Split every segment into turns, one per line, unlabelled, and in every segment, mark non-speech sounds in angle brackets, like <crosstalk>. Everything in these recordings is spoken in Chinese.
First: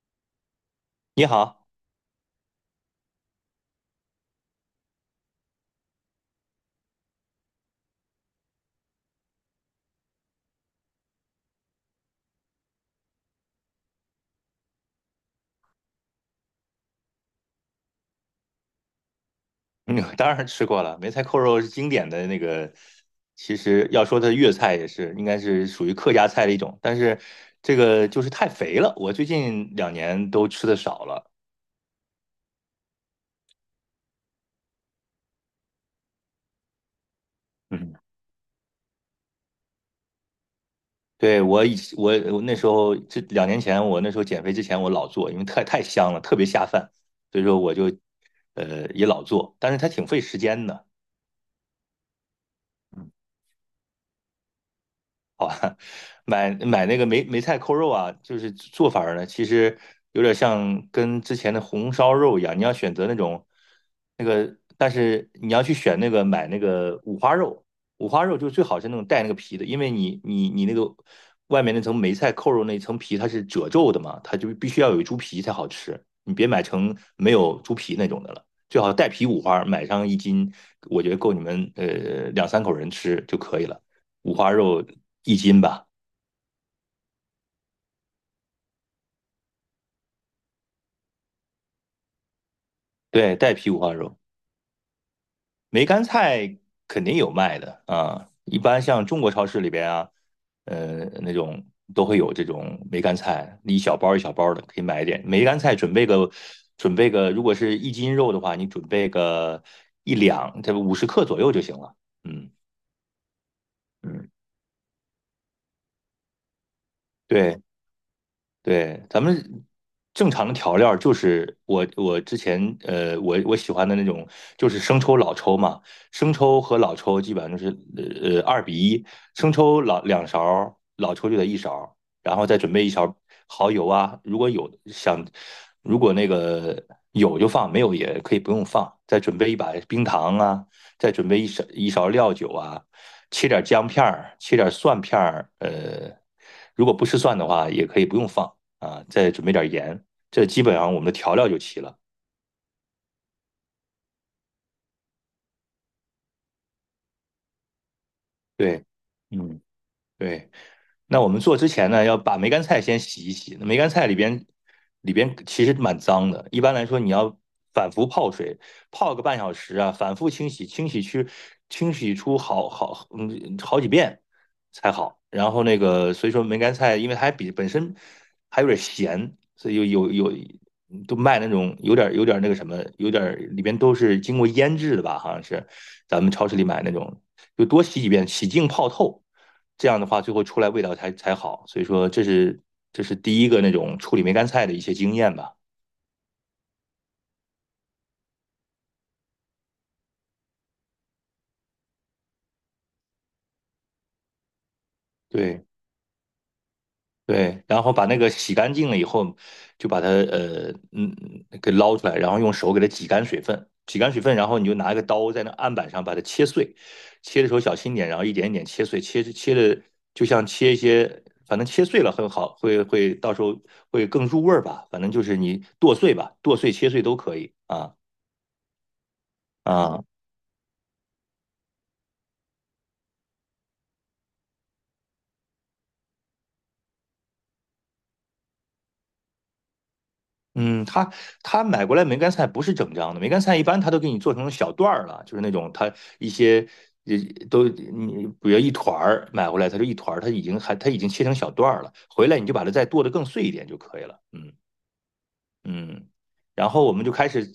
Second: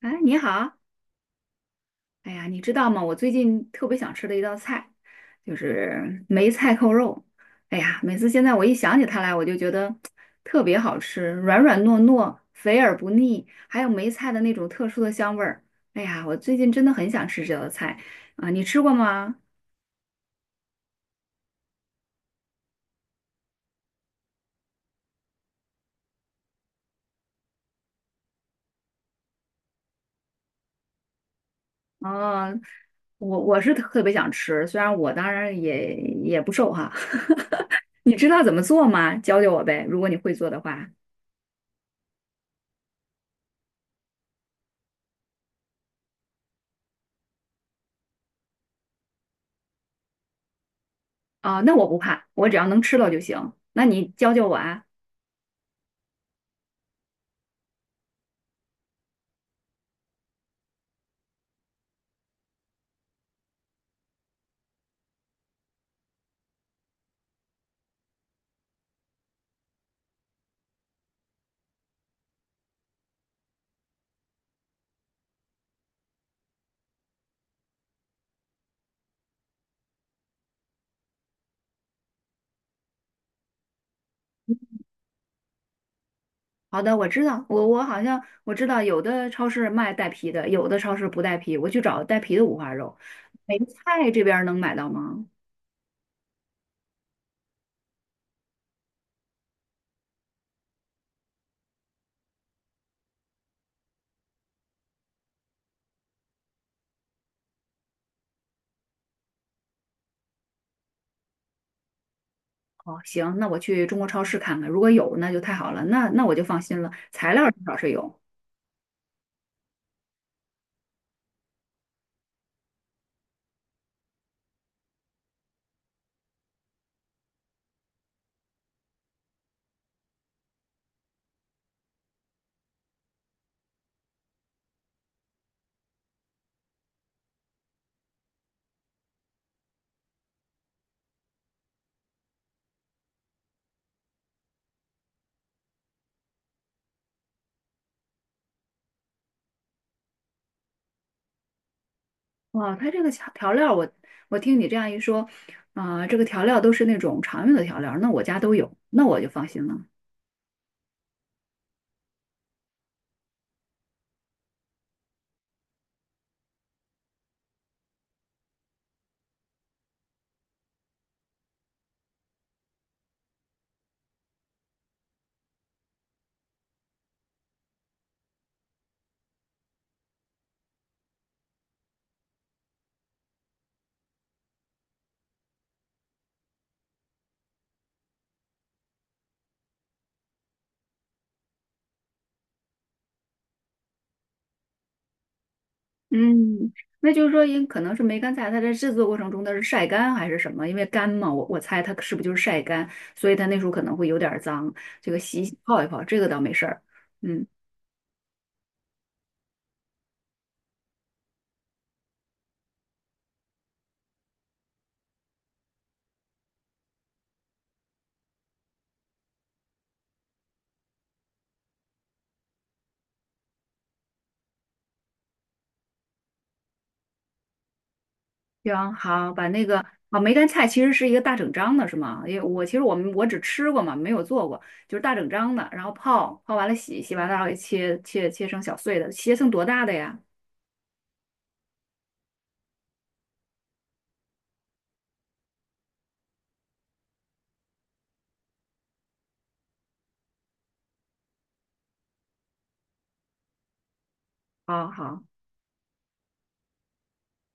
哎，你好。
你好，
哎呀，你知道吗？我最近特别想吃的一道菜，就是梅菜扣肉。哎呀，每次现在我一想起它来，我就觉得特别好吃，软软糯糯，肥而不腻，还有梅菜的那种特殊的香味儿。哎呀，我最近真的很想吃这道菜啊，你吃过吗？
嗯，当然吃过了，梅菜扣肉是经典的那个。其实要说它粤菜也是，应该是属于客家菜的一种，但是这个就是太肥了，我最近两年都吃的少了。
哦，我是特别想吃，虽然我当然也不瘦哈。
嗯，
<laughs> 你知道怎么做吗？教教我呗，如果你会做的话。
对，我以我我那时候这两年前，我那时候减肥之前我老做，因为太香了，特别下饭，所以说我就也老做，但是它挺费时间的。
啊，那我不怕，我只要能吃到
嗯。
就行。那你教教我啊。
买那个梅菜扣肉啊，就是做法儿呢，其实有点像跟之前的红烧肉一样，你要选择那种那个，但是你要去选那个买那个五花肉，五花肉就最好是那种带那个皮的，因为你那个外面那层梅菜扣肉那层皮它是褶皱的嘛，它就必须要有猪皮才好吃，你别买成没有猪皮那种的了。最好带皮五花，买上一斤，我觉得够你们两三口人吃就可以了。五花肉一斤吧，
好的，我知道，我好像我知道有的超市卖带皮的，有的超市不带皮，我去找带皮的五花肉。
对，带
梅
皮五花
菜
肉，
这边儿能买到吗？
梅干菜肯定有卖的啊。一般像中国超市里边啊，那种都会有这种梅干菜，一小包一小包的，可以买一点。梅干菜准备个，准备个，如果是一斤肉的话，你准备个1两，这50克左右就行了。嗯
哦，行，那我去中国超
嗯，
市看看，如果有那就太好了，那我就放心了。材料至
对，
少是有。
对，咱们正常的调料儿就是我之前我喜欢的那种就是生抽老抽嘛，生抽和老抽基本上就是2比1，生抽老2勺儿，老抽就得1勺儿，然后再准备一勺蚝油啊，如果那个有就放，没有也可以不用放，再准备一把冰糖啊，再准备一勺料酒啊，切点姜片儿，切点蒜片儿，如果不吃蒜的话也可以不用放。啊，再准备点盐，这基本上我们的调料就齐了。
哇，它这个调料我，我听你这样一说，啊、这个调料都是那种常用的调料，那我家都有，
对，
那我就放
嗯，
心了。
对。那我们做之前呢，要把梅干菜先洗一洗。那梅干菜里边其实蛮脏的，一般来说你要反复泡水，泡个0.5小时啊，反复清洗，清洗去清洗出好几遍才好。然后那个所以说梅干菜，因为它比本身还有点咸，所以有有有都卖那种有点那个什么，有点里边都是经过腌制的吧，好像是咱们超市里买那种，就多洗几遍，洗净泡透。这样的话，最后出来味道才好。所以说，这是第一个那种处理梅干菜的一些经验吧。
嗯，那就是说，可能是梅干菜，它在制作过程中它是晒干还是什么？因为干嘛，我猜它是不是就是晒干，所以它那时候可能会有点儿脏，这个洗洗
对
泡一泡，这个倒没事儿。嗯，
对，然后把那个洗干净了以后，就把它给捞出来，然后用手给它挤干水分，挤干水分，然后你就拿一个刀在那案板上把它切碎，切的时候小心点，然后一点一点切碎，切的就像切一些。反正切碎了很好，到时候会更入味儿吧。反正就是你剁碎吧，剁碎切碎都可以啊
行，好，把那个
啊。
啊梅干菜其实是一个大整张的，是吗？因为我其实我们我只吃过嘛，没有做过，就是大整张的，然后泡完了洗，洗完了然后给切成小碎的，切成多大的呀？
嗯，他买过来梅干菜不是整张的，梅干菜一般他都给你做成小段儿了，就是那种他一些呃都你比如一团儿买回来，他就一团儿，他已经切成小段儿了，回来你就把它再剁得更碎一点就可以了。嗯。
好好。
嗯，然后我们就开始，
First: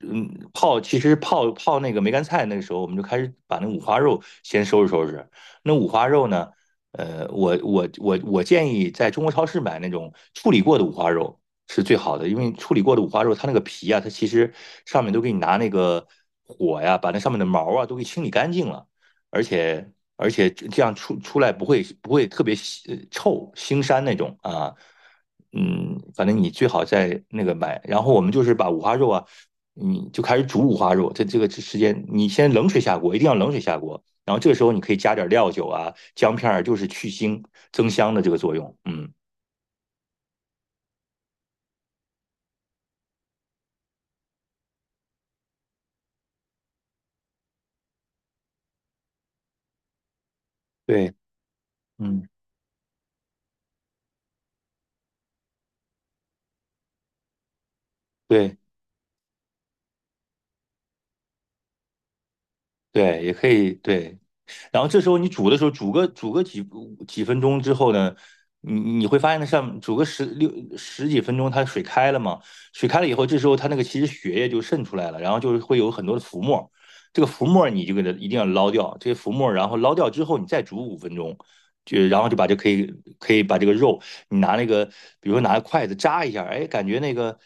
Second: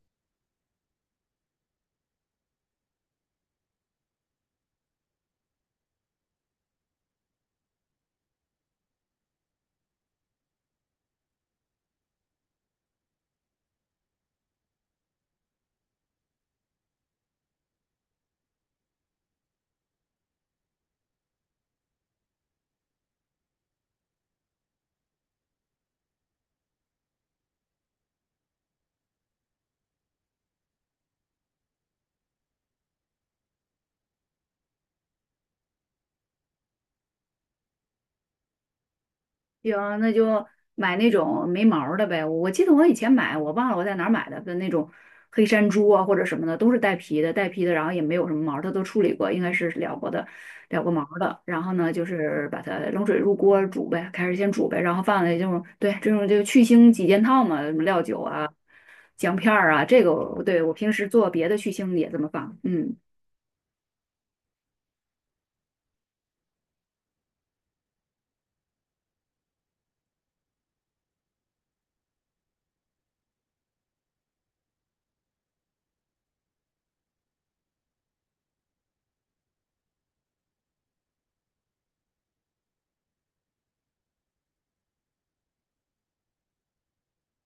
其实泡那个梅干菜，那个时候我们就开始把那五花肉先收拾收拾。那五花肉呢，我建议在中国超市买那种处理过的五花肉是最好的，因为处理过的五花肉它那个皮啊，它其实上面都给你拿那个火呀，把那上面的毛啊都给清理干净了，而且这样出来不会特别腥臭腥膻那种啊。嗯，反正你最好在那个买。然后我们就是把五花肉啊，你就开始煮五花肉。这个时间，你先冷水下锅，一定要冷水下锅。然后这个时候你可以加点料酒啊、姜片儿，就是去腥增香的这个作用。嗯，
行，那就买那种没毛儿的呗。我记得我以前买，我忘了我在哪儿买的那种黑山猪啊或者什么的，都是带皮的，带皮的，然后也没有什么毛儿，它都处理过，应该是燎过的，燎过毛
对，
儿的。然后呢，就
嗯，
是把它冷水入锅煮呗，开始先煮呗，然后放在这种对这种就去腥几件套嘛，什么料酒啊、
对
姜片儿啊，这个我对我平时做别的去腥也这么放，嗯。
对，也可以对。然后这时候你煮的时候，煮个几分钟之后呢，你会发现它上煮个十几分钟，它水开了嘛，水开了以后，这时候它那个其实血液就渗出来了，然后就是会有很多的浮沫，这个浮沫你就给它一定要捞掉，这些浮沫，然后捞掉之后，你再煮5分钟。然后就把这可以可以把这个肉，你拿那个，比如说拿筷子扎一下，哎，感觉那个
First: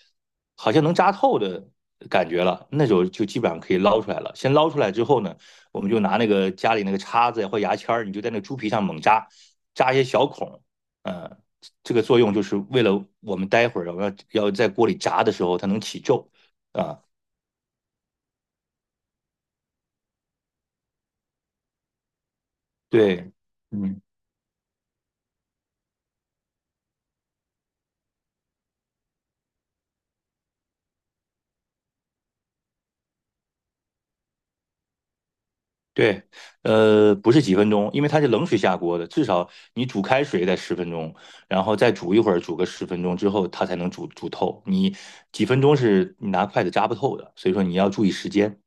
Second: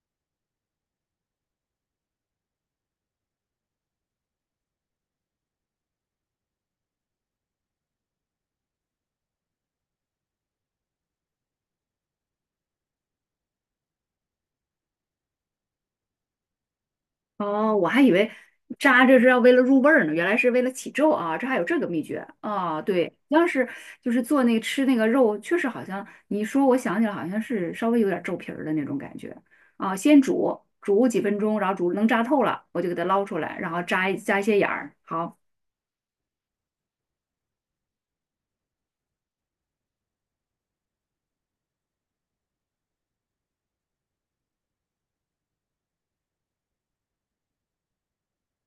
好像能扎透的感觉了，那时候就基本上可以捞出来了。先捞出来之后呢，我们就拿那个家里那个叉子呀或牙签儿，你就在那个猪皮上猛扎，扎一些小孔，呃，这个作用就是为了我们待会儿要在锅里炸的时候它能起皱啊。
哦，我还以为扎着是要为了入味儿呢，原来是为了起皱啊，这还有这个秘诀啊。对，
对，
要是
嗯，
就是做那个吃那个肉，确实好像你一说，我想起来好像是稍微有点皱皮儿的那种感觉啊。先煮煮几分钟，然后煮能扎透了，我就给它捞出来，然后扎一扎一些眼儿。好，
对，不是几分钟，因为它是冷水下锅的，至少你煮开水得十分钟，然后再煮一会儿，煮个十分钟之后它才能煮透。你几分钟是你拿筷子扎不透的，所以说你要注意时间。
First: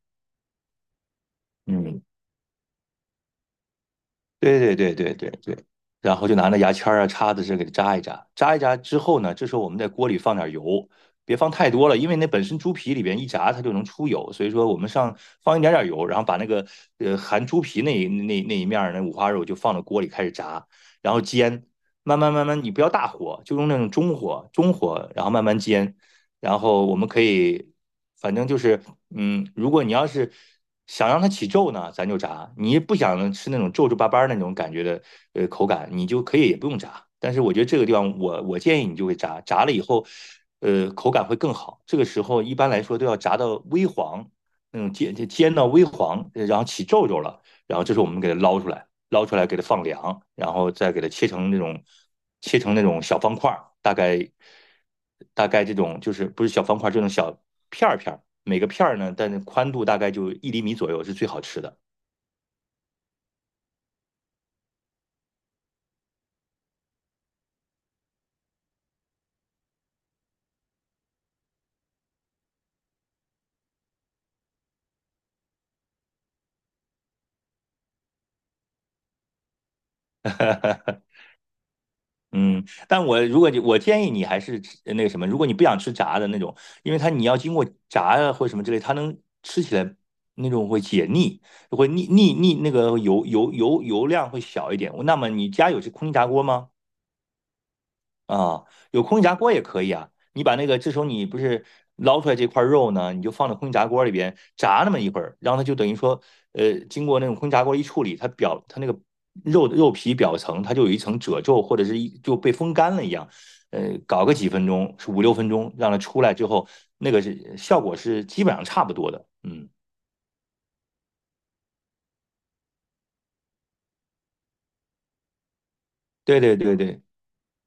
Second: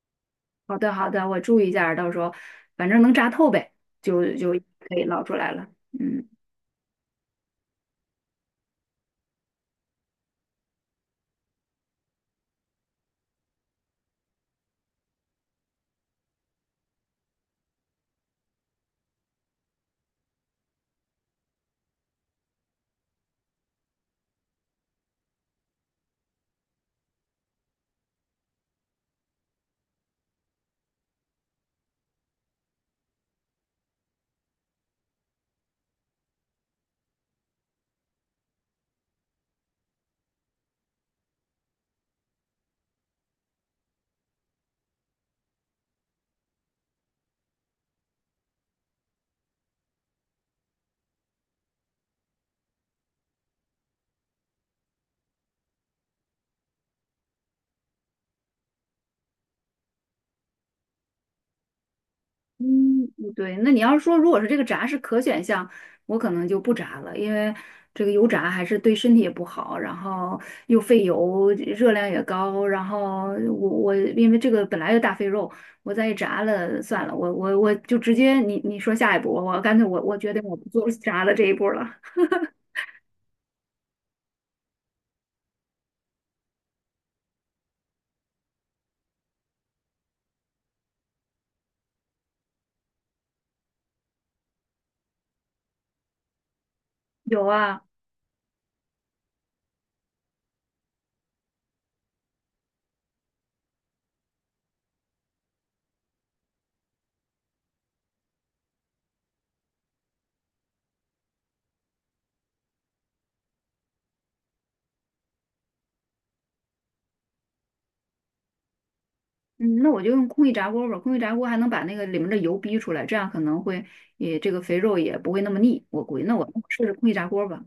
好的好的，我注意一下儿
嗯。
到时候反正能扎透呗，就
对对对
可以
对
捞
对
出来
对，
了。
然
嗯。
后就拿那牙签儿啊、叉子这给它扎一扎，扎一扎之后呢，这时候我们在锅里放点油，别放太多了，因为那本身猪皮里边一炸它就能出油，所以说我们放一点点油，然后把那个含猪皮那一面儿那五花肉就放到锅里开始炸，然后煎，慢慢慢慢，你不要大火，就用那种中火，中火，然后慢慢煎，然后我们可以，反正就是，如果你要是想让它起皱呢，咱就炸；你不想吃那种皱皱巴巴那种感觉的，口感，你就可以也不用炸。但是我觉得这个地方我建议你就会炸，炸了以后，口感会更好。这个时候一般来说都要炸到微黄，那种煎到微黄，然后起皱了，然后这时候我们给它捞出来。捞出来给它放凉，然后再给它切成那种小方块儿，大概这种就是不是小方块儿，这种小片儿片儿，每个片儿呢，但是宽度大概就1厘米左右是最好吃的。
嗯，嗯对，那你要是说如果是这个炸是可选项，我可能就不炸了，因为这个油炸还是对身体也不好，然后又费油，热量也高，然后我因为这个本来就大肥肉，我再一炸了算了，我就直接你说下一步，我干脆我决定我不做 <laughs> 炸的这一步了。
嗯，但我如果你我建议你还是吃那个什么，如果你不想吃炸的那种，因为它你要经过炸呀或者什么之类，它能吃起来那种会解腻，会腻腻腻那个油量会小一点。那么你家有这空气炸锅吗？
有啊。
啊，有空气炸锅也可以啊。你把那个，这时候你不是捞出来这块肉呢，你就放到空气炸锅里边炸那么一会儿，然后它就等于说，经过那种空气炸锅一处理，它那个肉皮表层它就有一层褶皱，或者是就被风干了一样。搞个几分钟，是5、6分钟，让它出来之后，效果是基本上差不多的。嗯，
嗯，那我就用空气炸锅吧，空气炸锅还能把那个里面的油逼出来，这样可能会也这个肥肉也不会那么腻，我估计那
对
我
对对
试试
对。
空气炸锅吧。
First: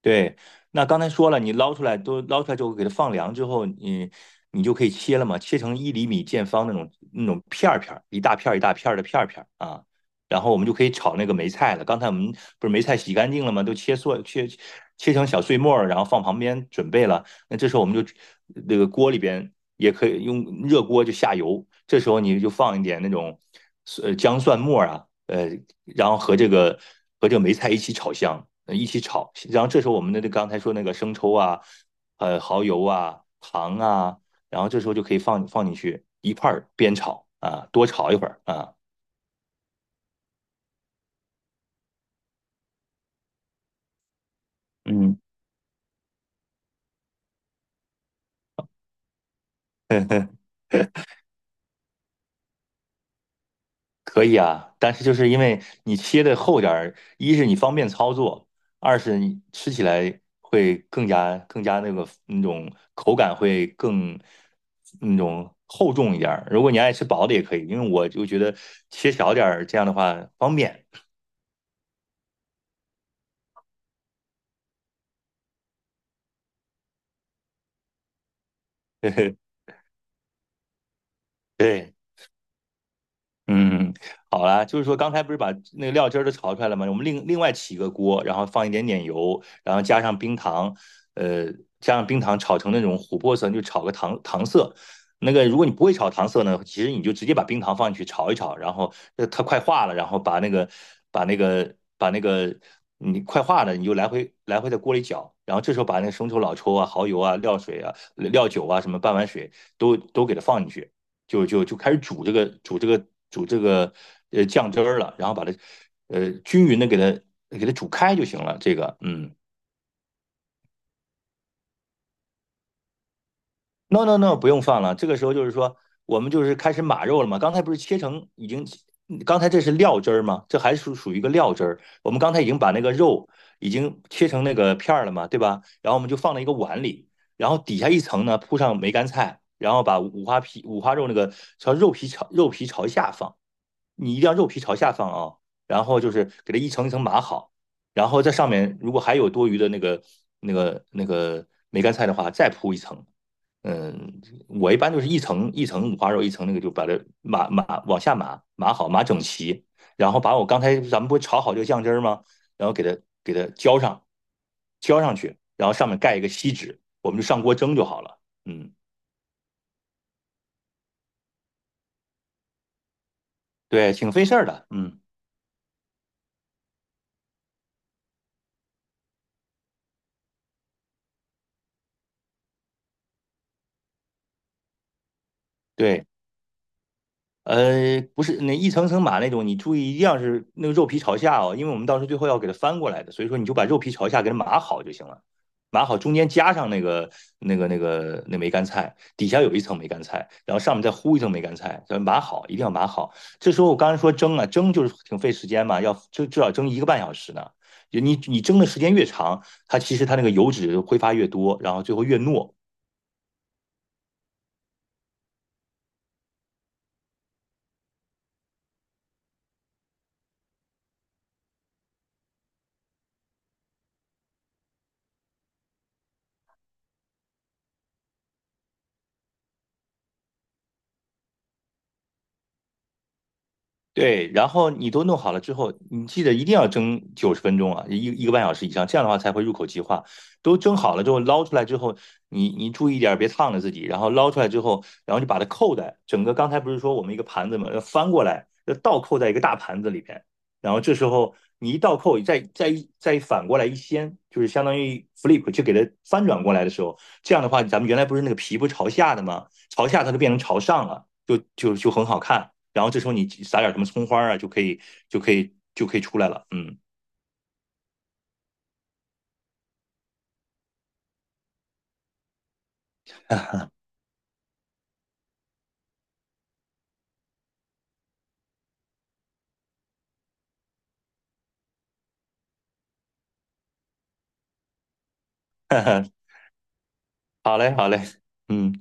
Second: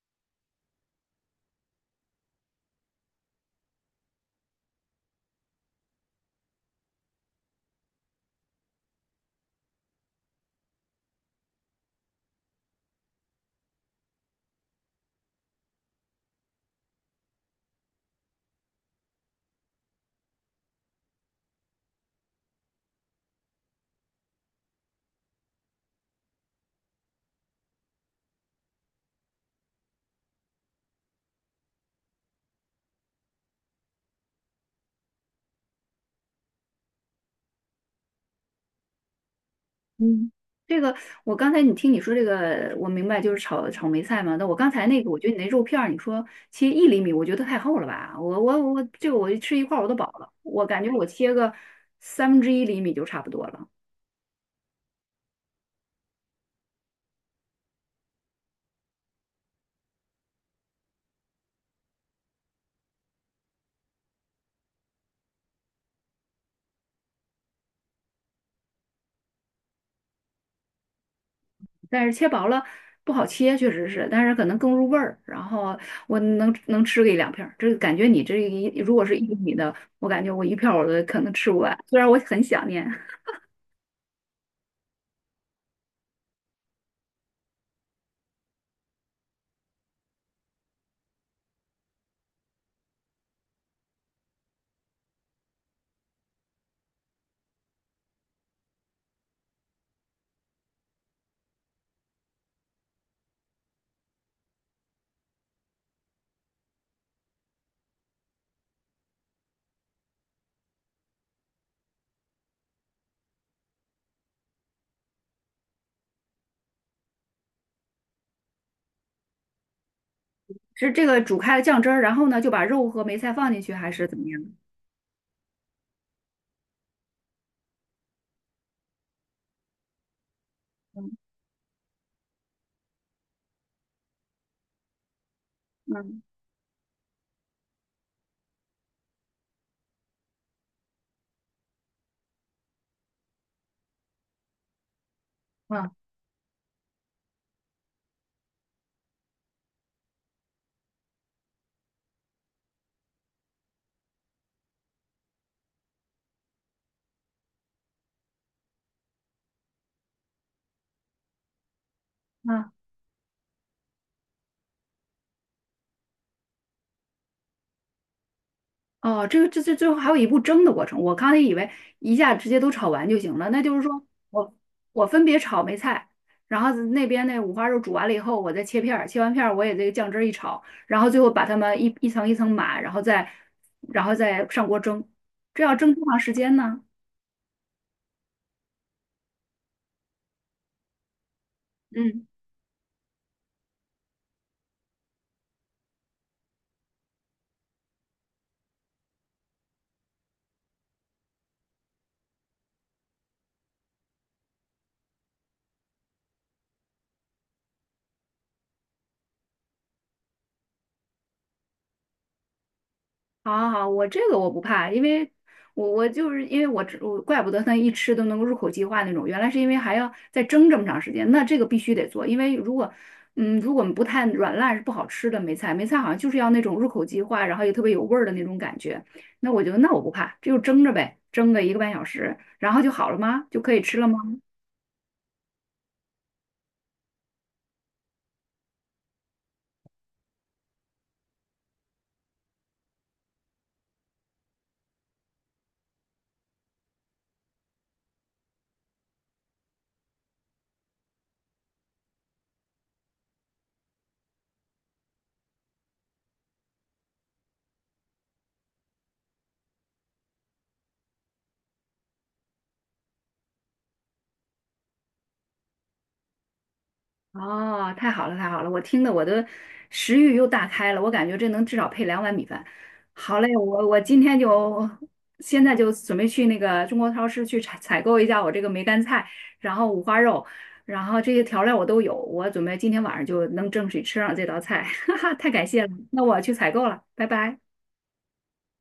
对，那刚才说了，你捞出来都捞出来之后，给它放凉之后，你就可以切了嘛，切成1厘米见方那种片儿片儿，一大片儿一大片儿的片儿片儿啊。然后我们就可以炒那个梅菜了。刚才我们不是梅菜洗干净了吗？都切碎，切成小碎末儿，然后放旁边准备了。那这时候我们就那个锅里边也可以用热锅就下油，这时候你就放一点那种姜蒜末啊，然后和这个梅菜一起炒香，一起炒。然后这时候我们的刚才说那个生抽啊，蚝油啊，糖啊，然后这时候就可以放进去一块儿煸炒啊，多炒一会儿啊。
嗯，这个我刚才你听你说这个，我明白就是炒炒梅菜嘛。那我刚才那个，我
嗯，
觉得你那肉片儿，你说切一厘米，我觉得太厚了吧？我，这个我吃一块儿我都饱了。
<laughs>
我感觉我切个三分之一厘米就差不多了，
可以啊，但是就是因为你切的厚点儿，一是你方便操作，二是你吃起来会更加那个那种口感会更那种厚重一点儿。如果你爱吃薄的也可以，因为我就觉得切小点儿这样的话方便。
但是切薄了不好切，确实是，但是可能更入味儿。然后我能吃个一两片儿，这个感觉你这一如果是一厘
<laughs>
米的，我感觉我一片儿我都可能吃不完。
对，
虽然我很想念，<laughs>
嗯，好啦，就是说刚才不是把那个料汁儿都炒出来了吗？我们另外起一个锅，然后放一点点油，然后加上冰糖，呃，炒成那种琥珀色，就炒个糖色。那个如果你不会炒糖色呢，其实你就直接把冰糖放进去炒一炒，然后它快化了，然后把那个把那个把那个你快化了，你就来回来回在锅里搅，然后这时候把那个生抽、老抽啊、蚝油啊、料水啊、料酒啊什么半碗水都给它放进去。就开始煮这个酱汁儿了，然后把它均匀的给它煮开就行了。这个嗯
是这个煮开了酱汁儿，然后呢就把肉和梅菜放进去，还
，no
是怎
no
么
no，
样？
不用放了。这个时候就是说我们就是开始码肉了嘛。刚才不是切成已经，刚才这是料汁儿吗？这还属
嗯
属于一个料汁儿。我们刚才已经把那个肉已经切成那个片儿了嘛，对吧？然后我们就
嗯
放到一个碗里，然后底下一层呢铺上梅干菜。然后把五花皮、五花肉那个朝肉皮朝下放，你一定要肉皮朝下放啊，然
嗯
后就是给它一层一层码好，然后在上面如果还有多余的那个梅干菜的话，再铺一层。嗯，我一般就是一层一层五花肉，一层那个就把它码往下码好，码整齐，然后把我刚才咱们不是炒好这个酱汁吗？然
嗯。
后给它浇上去，然后上面盖一个锡纸，我们就上锅蒸就好了。嗯，
哦，这个这最后还有一步蒸的过程，我刚才以为一下直接都炒完就行了，那就是
对，
说
挺费事儿
我
的。嗯，
我分别炒梅菜，然后那边那五花肉煮完了以后，我再切片儿，切完片儿我也这个酱汁儿一炒，然后最后把它们一层一层码，然后再上锅蒸，这要蒸多
对。
长时间呢？
不是那一层层码那种，你注意一定要是那个肉皮朝下哦，因为我们到时候最
嗯。
后要给它翻过来的，所以说你就把肉皮朝下给它码好就行了，码好中间加上那梅干菜，底下有一层梅干菜，然后上面再糊一层梅干菜，叫码好，一定要码好。这时候我刚才说蒸啊，蒸就是挺费时间嘛，要至少蒸一个半小时呢。就你蒸的时间越长，它其实它那个油脂挥发越多，然后最后越糯，
好好好，我这个我不怕，因为我就是因为我吃我怪不得他一吃都能够入口即化那种，原来是因为还要再蒸这么长时间，那这个必须得做，因为如果不太软烂是不好吃的梅菜，梅菜好像就是要那种入口即化，然后又特别有味儿的那种感觉，那我觉得那我不怕，这就蒸着呗，蒸个一个半小时，然后就好了吗？就可以吃了吗？
对，然后你都弄好了之后，你记得一定要蒸90分钟啊，一个半小时以上，这样的话才会入口即化。都蒸好了之后，捞出来之后，你注意一点别烫着自己。然后捞出来之后，然后就把它扣在整个刚才不是说我们一个盘子嘛，要翻过来，要倒扣在一个大盘子里边。然后这时候你一倒扣，再一反过来一掀，就是相当于 flip，就给它翻转过来的时候，这样的话，咱们原来不是那个皮不是朝下的吗？朝下它就变成朝上了。就很好看。然后这时候你撒点什么葱花啊，就可以出来了。嗯，
哦，太好了，太好了！我听的我的食欲又大开了，我感觉这能至少配两碗米饭。好嘞，我今天就现在就准备去那个中国超市去采购一下我这个梅干菜，然后五花肉，然后这些调料我都有，我准备今天晚上就能正式吃上这道菜。<laughs> 哈哈，太感谢了，
<laughs>
那我去采购了，拜
好
拜。
嘞，好嘞，嗯。